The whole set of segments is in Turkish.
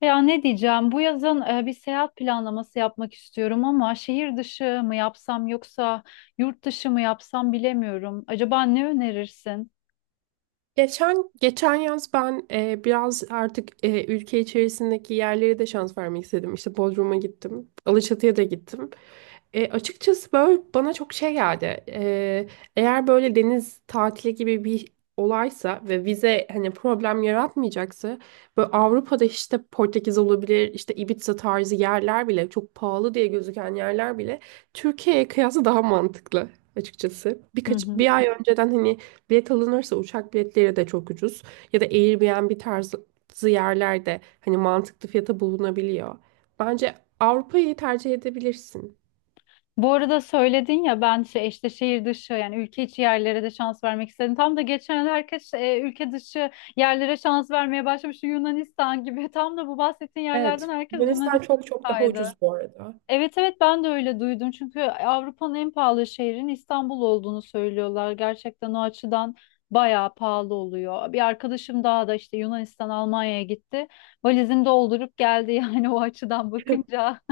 Ya ne diyeceğim? Bu yazın bir seyahat planlaması yapmak istiyorum ama şehir dışı mı yapsam yoksa yurt dışı mı yapsam bilemiyorum. Acaba ne önerirsin? Geçen geçen yaz ben biraz artık ülke içerisindeki yerlere de şans vermek istedim. İşte Bodrum'a gittim, Alaçatı'ya da gittim. Açıkçası böyle bana çok şey geldi. Eğer böyle deniz tatili gibi bir olaysa ve vize hani problem yaratmayacaksa böyle Avrupa'da işte Portekiz olabilir, işte Ibiza tarzı yerler bile çok pahalı diye gözüken yerler bile Türkiye'ye kıyasla daha mantıklı açıkçası. Hı Birkaç hı. bir ay önceden hani bilet alınırsa uçak biletleri de çok ucuz. Ya da Airbnb tarzı yerlerde hani mantıklı fiyata bulunabiliyor. Bence Avrupa'yı tercih edebilirsin. Bu arada söyledin ya ben şey işte şehir dışı yani ülke içi yerlere de şans vermek istedim. Tam da geçen herkes ülke dışı yerlere şans vermeye başlamış Yunanistan gibi. Tam da bu bahsettiğin yerlerden Evet. herkes Yunanistan Yunanistan'a çok çok daha kaydı. ucuz bu arada. Evet, evet, ben de öyle duydum. Çünkü Avrupa'nın en pahalı şehrin İstanbul olduğunu söylüyorlar. Gerçekten o açıdan bayağı pahalı oluyor. Bir arkadaşım daha da işte Yunanistan, Almanya'ya gitti. Valizini doldurup geldi yani o açıdan bakınca.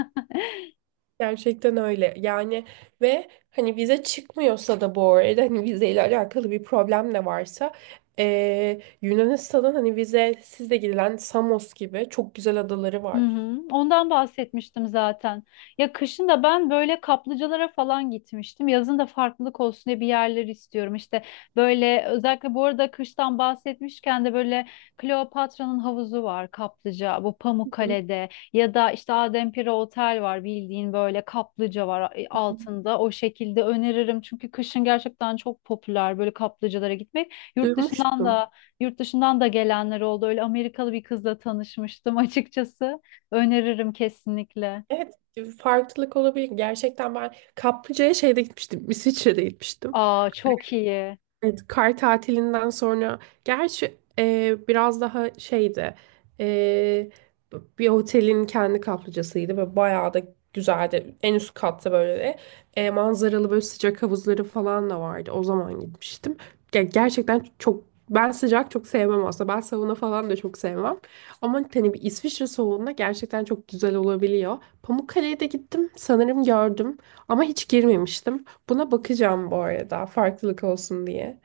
Gerçekten öyle. Yani ve hani vize çıkmıyorsa da bu arada hani vizeyle alakalı bir problem de varsa Yunanistan'ın hani vizesiz de gidilen Samos gibi çok güzel adaları Hı var. hı. Ondan bahsetmiştim zaten. Ya kışın da ben böyle kaplıcalara falan gitmiştim. Yazın da farklılık olsun diye bir yerler istiyorum. İşte böyle özellikle bu arada kıştan bahsetmişken de böyle Kleopatra'nın havuzu var kaplıca. Bu Hı hı. Pamukkale'de ya da işte Adempire Otel var bildiğin böyle kaplıca var altında. O şekilde öneririm çünkü kışın gerçekten çok popüler böyle kaplıcalara gitmek. Yurt dışından Duymuştum. da yurt dışından da gelenler oldu. Öyle Amerikalı bir kızla tanışmıştım açıkçası. Öneririm kesinlikle. Evet, farklılık olabilir. Gerçekten ben kaplıcaya şeyde gitmiştim. İsviçre'de gitmiştim. Aa çok iyi. Evet, kar tatilinden sonra gerçi biraz daha şeydi, e, bir otelin kendi kaplıcasıydı ve bayağı da güzeldi. En üst katta böyle manzaralı böyle sıcak havuzları falan da vardı. O zaman gitmiştim. Gerçekten çok ben sıcak çok sevmem aslında. Ben sauna falan da çok sevmem. Ama hani bir İsviçre soğuğunda gerçekten çok güzel olabiliyor. Pamukkale'ye de gittim sanırım gördüm ama hiç girmemiştim. Buna bakacağım bu arada farklılık olsun diye.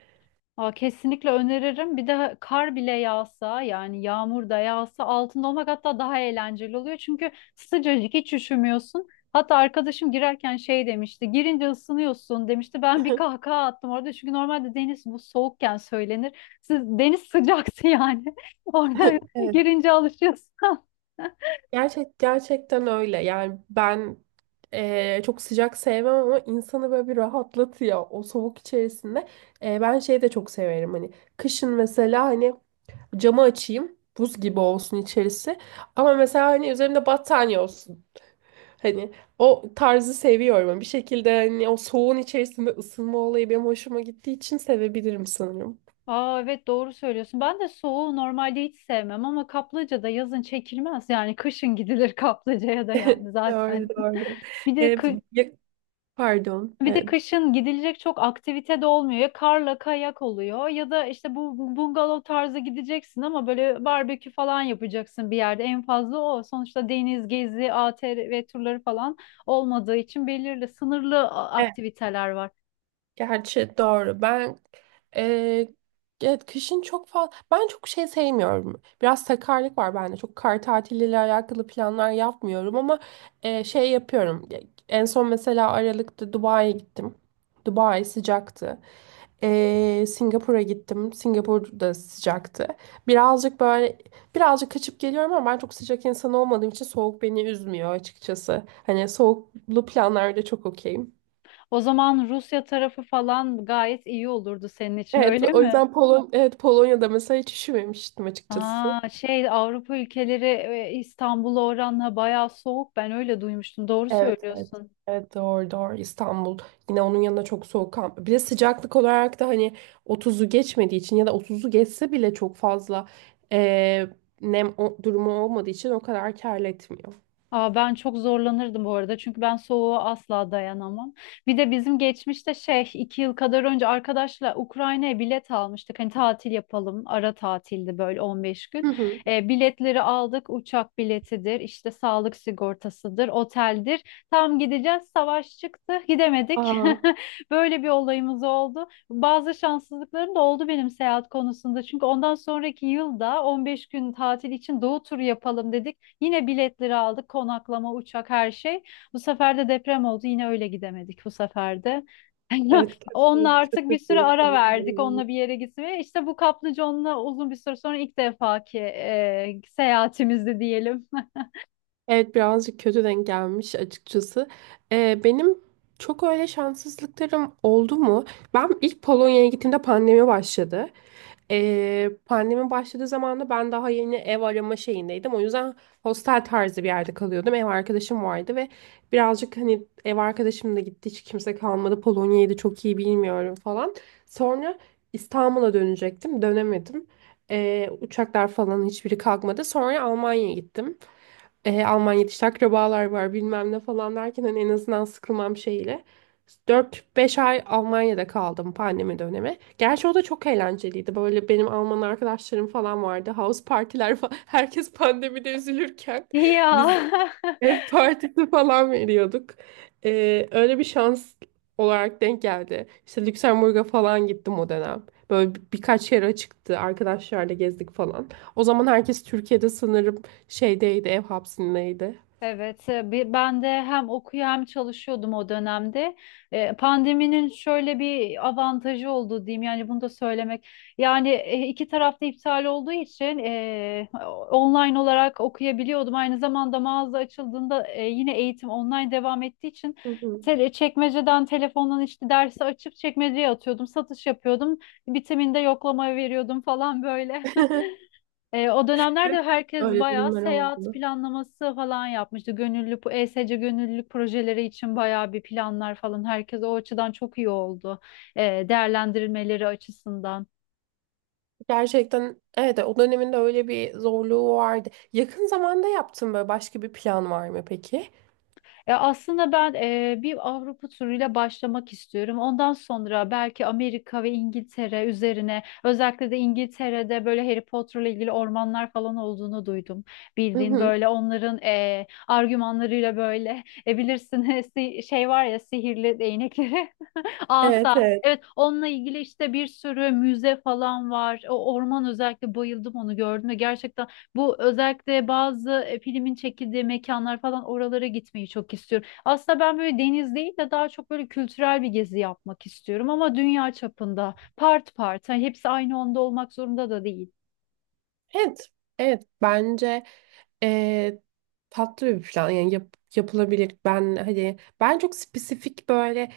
Aa kesinlikle öneririm. Bir de kar bile yağsa yani yağmur da yağsa altında olmak hatta daha eğlenceli oluyor. Çünkü sıcacık hiç üşümüyorsun. Hatta arkadaşım girerken şey demişti. Girince ısınıyorsun demişti. Ben bir kahkaha attım orada. Çünkü normalde deniz bu soğukken söylenir. Siz, deniz sıcaktı yani. Orada Evet, girince alışıyorsun. Gerçekten öyle. Yani ben çok sıcak sevmem ama insanı böyle bir rahatlatıyor o soğuk içerisinde. Ben şeyi de çok severim hani kışın mesela hani camı açayım buz gibi olsun içerisi ama mesela hani üzerimde battaniye olsun. Hani o tarzı seviyorum. Bir şekilde hani o soğuğun içerisinde ısınma olayı benim hoşuma gittiği için sevebilirim sanırım. Aa evet doğru söylüyorsun. Ben de soğuğu normalde hiç sevmem ama kaplıca da yazın çekilmez. Yani kışın gidilir kaplıcaya da yani zaten. Doğru doğru. Bir de Ee, kı- ya- Pardon. Bir de Evet. kışın gidilecek çok aktivite de olmuyor. Ya karla kayak oluyor ya da işte bu bungalov tarzı gideceksin ama böyle barbekü falan yapacaksın bir yerde. En fazla o. Sonuçta deniz gezi, ATV ve turları falan olmadığı için belirli sınırlı Evet, aktiviteler var. gerçi doğru. Ben e, evet kışın çok fazla ben çok şey sevmiyorum. Biraz sakarlık var bende. Çok kar tatiliyle alakalı planlar yapmıyorum ama şey yapıyorum. En son mesela Aralık'ta Dubai'ye gittim. Dubai sıcaktı. Singapur'a gittim. Singapur da sıcaktı. Birazcık böyle birazcık kaçıp geliyorum ama ben çok sıcak insan olmadığım için soğuk beni üzmüyor açıkçası. Hani soğuklu planlarda çok okeyim. O zaman Rusya tarafı falan gayet iyi olurdu senin için Evet, öyle o mi? yüzden evet Polonya'da mesela hiç üşümemiştim açıkçası. Aa, şey Avrupa ülkeleri İstanbul'a oranla bayağı soğuk. Ben öyle duymuştum. Doğru Evet, evet. söylüyorsun. Evet doğru doğru İstanbul yine onun yanında çok soğuk ama- bir de sıcaklık olarak da hani 30'u geçmediği için ya da 30'u geçse bile çok fazla eee, nem durumu olmadığı için o kadar kar etmiyor. Aa, ben çok zorlanırdım bu arada çünkü ben soğuğa asla dayanamam. Bir de bizim geçmişte şey iki yıl kadar önce arkadaşla Ukrayna'ya bilet almıştık. Hani tatil yapalım, ara tatildi böyle 15 gün. Hı hı. Biletleri aldık, uçak biletidir işte, sağlık sigortasıdır, oteldir. Tam gideceğiz savaş çıktı, gidemedik. Aa, Böyle bir olayımız oldu. Bazı şanssızlıklarım da oldu benim seyahat konusunda. Çünkü ondan sonraki yılda 15 gün tatil için doğu turu yapalım dedik. Yine biletleri aldık, konaklama, uçak, her şey. Bu sefer de deprem oldu. Yine öyle gidemedik bu sefer de. evet Onunla kötü, artık bir kötü süre bir ara denk verdik. gelme. Onunla bir yere gitmeye. İşte bu kaplıconla uzun bir süre sonra ilk defaki seyahatimizdi diyelim. Evet birazcık kötü denk gelmiş açıkçası. Benim çok öyle şanssızlıklarım oldu mu? Ben ilk Polonya'ya gittiğimde pandemi başladı. Pandemi başladığı zaman da ben daha yeni ev arama şeyindeydim. O yüzden hostel tarzı bir yerde kalıyordum. Ev arkadaşım vardı ve birazcık hani ev arkadaşım da gitti. Hiç kimse kalmadı. Polonya'yı da çok iyi bilmiyorum falan. Sonra İstanbul'a dönecektim. Dönemedim. Uçaklar falan hiçbiri kalkmadı. Sonra Almanya'ya gittim, Almanya'da işte akrabalar var bilmem ne falan derken hani en azından sıkılmam şeyle. Dört beş ay Almanya'da kaldım pandemi dönemi. Gerçi o da çok eğlenceliydi. Böyle benim Alman arkadaşlarım falan vardı. House partiler falan. Herkes pandemide üzülürken biz Ya. ev partisi falan veriyorduk. Öyle bir şans olarak denk geldi. İşte Lüksemburg'a falan gittim o dönem. Böyle birkaç yere çıktı. Arkadaşlarla gezdik falan. O zaman herkes Türkiye'de sanırım şeydeydi, ev hapsindeydi. Evet, ben de hem okuyor hem çalışıyordum o dönemde. Pandeminin şöyle bir avantajı oldu diyeyim, yani bunu da söylemek. Yani iki tarafta iptal olduğu için online olarak okuyabiliyordum. Aynı zamanda mağaza açıldığında yine eğitim online devam ettiği için Hı hı. Çekmeceden telefondan işte dersi açıp çekmeceye atıyordum, satış yapıyordum. Bitiminde yoklama veriyordum falan böyle. O dönemlerde Evet, herkes öyle bayağı durumlar seyahat oldu. planlaması falan yapmıştı. Gönüllü, bu ESC gönüllülük projeleri için bayağı bir planlar falan. Herkes o açıdan çok iyi oldu. Değerlendirilmeleri açısından. Gerçekten evet o döneminde öyle bir zorluğu vardı. Yakın zamanda yaptığın böyle başka bir plan var mı peki? Ya aslında ben bir Avrupa turuyla başlamak istiyorum. Ondan sonra belki Amerika ve İngiltere üzerine, özellikle de İngiltere'de böyle Harry Potter'la ilgili ormanlar falan olduğunu duydum. Hı Bildiğin hı. böyle onların argümanlarıyla böyle bilirsin şey var ya, sihirli değnekleri. Evet Asa. evet. Evet, onunla ilgili işte bir sürü müze falan var. O orman özellikle bayıldım onu gördüm ve gerçekten bu özellikle bazı filmin çekildiği mekanlar falan, oralara gitmeyi çok istiyorum. Aslında ben böyle deniz değil de daha çok böyle kültürel bir gezi yapmak istiyorum ama dünya çapında part part. Hani hepsi aynı onda olmak zorunda da değil. Evet. Evet bence Ee, tatlı bir plan yani yapılabilir. Ben hani ben çok spesifik böyle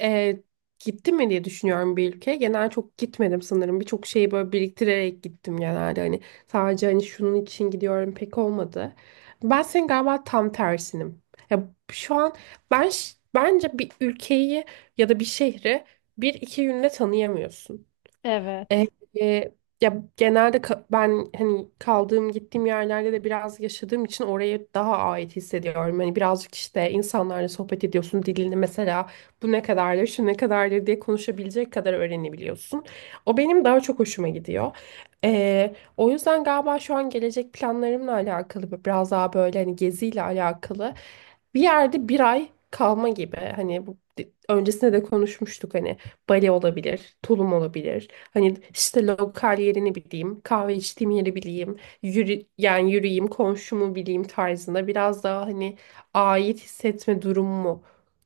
e, gittim mi diye düşünüyorum bir ülkeye. Genel çok gitmedim sanırım. Birçok şeyi böyle biriktirerek gittim genelde. Hani sadece hani şunun için gidiyorum pek olmadı. Ben senin galiba tam tersinim. Ya şu an ben bence bir ülkeyi ya da bir şehri bir iki günde tanıyamıyorsun. E, Evet. e, ya genelde ben hani kaldığım gittiğim yerlerde de biraz yaşadığım için oraya daha ait hissediyorum. Hani birazcık işte insanlarla sohbet ediyorsun dilini mesela bu ne kadardır şu ne kadardır diye konuşabilecek kadar öğrenebiliyorsun. O benim daha çok hoşuma gidiyor. O yüzden galiba şu an gelecek planlarımla alakalı biraz daha böyle hani geziyle alakalı bir yerde bir ay kalma gibi hani bu öncesinde de konuşmuştuk hani bale olabilir, tulum olabilir. Hani işte lokal yerini bileyim, kahve içtiğim yeri bileyim, yani yürüyeyim, komşumu bileyim tarzında biraz daha hani ait hissetme durumu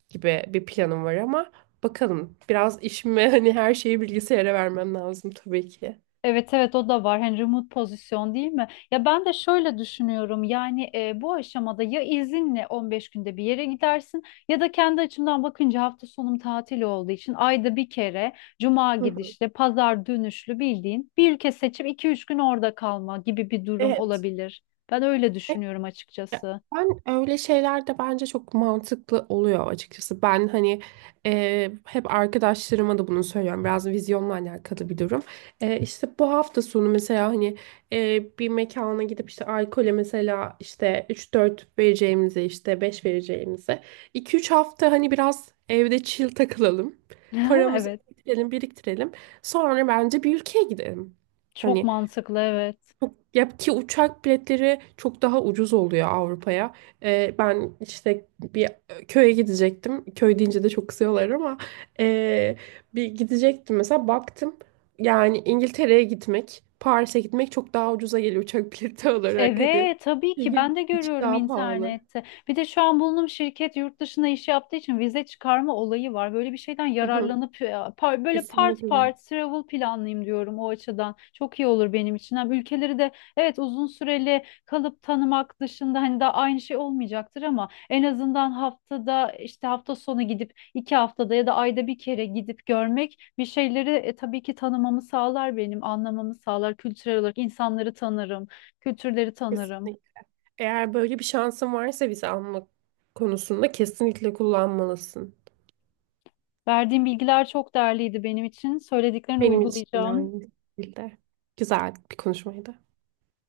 gibi bir planım var ama bakalım biraz işime hani her şeyi bilgisayara vermem lazım tabii ki. Evet, evet, o da var. Hani remote pozisyon değil mi? Ya ben de şöyle düşünüyorum. Yani bu aşamada ya izinle 15 günde bir yere gidersin ya da kendi açımdan bakınca hafta sonum tatil olduğu için ayda bir kere cuma Hı hı. gidişli, pazar dönüşlü bildiğin bir ülke seçip iki üç gün orada kalma gibi bir durum Evet. olabilir. Ben öyle düşünüyorum açıkçası. Ben öyle şeyler de bence çok mantıklı oluyor açıkçası. Ben hani hep arkadaşlarıma da bunu söylüyorum. Biraz vizyonla alakalı bir durum. İşte bu hafta sonu mesela hani bir mekana gidip işte alkole mesela işte üç dört vereceğimize işte 5 vereceğimize iki üç hafta hani biraz evde chill takılalım. Paramızı Evet. biriktirelim biriktirelim. Sonra bence bir ülkeye gidelim. Çok Hani mantıklı, evet. Ya ki uçak biletleri çok daha ucuz oluyor Avrupa'ya. Ben işte bir köye gidecektim. Köy deyince de çok kızıyorlar ama ee, bir gidecektim mesela baktım. Yani İngiltere'ye gitmek, Paris'e gitmek çok daha ucuza geliyor uçak bileti olarak hadi. Evet, tabii ki Şehir ben de içi görüyorum daha pahalı. internette. Bir de şu an bulunduğum şirket yurt dışına iş yaptığı için vize çıkarma olayı var. Böyle bir şeyden Hı hı, yararlanıp böyle part kesinlikle. part travel planlayayım diyorum o açıdan. Çok iyi olur benim için. Hem ülkeleri de evet uzun süreli kalıp tanımak dışında hani daha aynı şey olmayacaktır ama en azından haftada işte hafta sonu gidip iki haftada ya da ayda bir kere gidip görmek bir şeyleri tabii ki tanımamı sağlar benim, anlamamı sağlar. Kültürel olarak insanları tanırım, kültürleri tanırım. Kesinlikle. Eğer böyle bir şansın varsa vize alma konusunda kesinlikle kullanmalısın. Verdiğin bilgiler çok değerliydi benim için. Söylediklerini Benim için de uygulayacağım. aynı şekilde. Güzel bir konuşmaydı.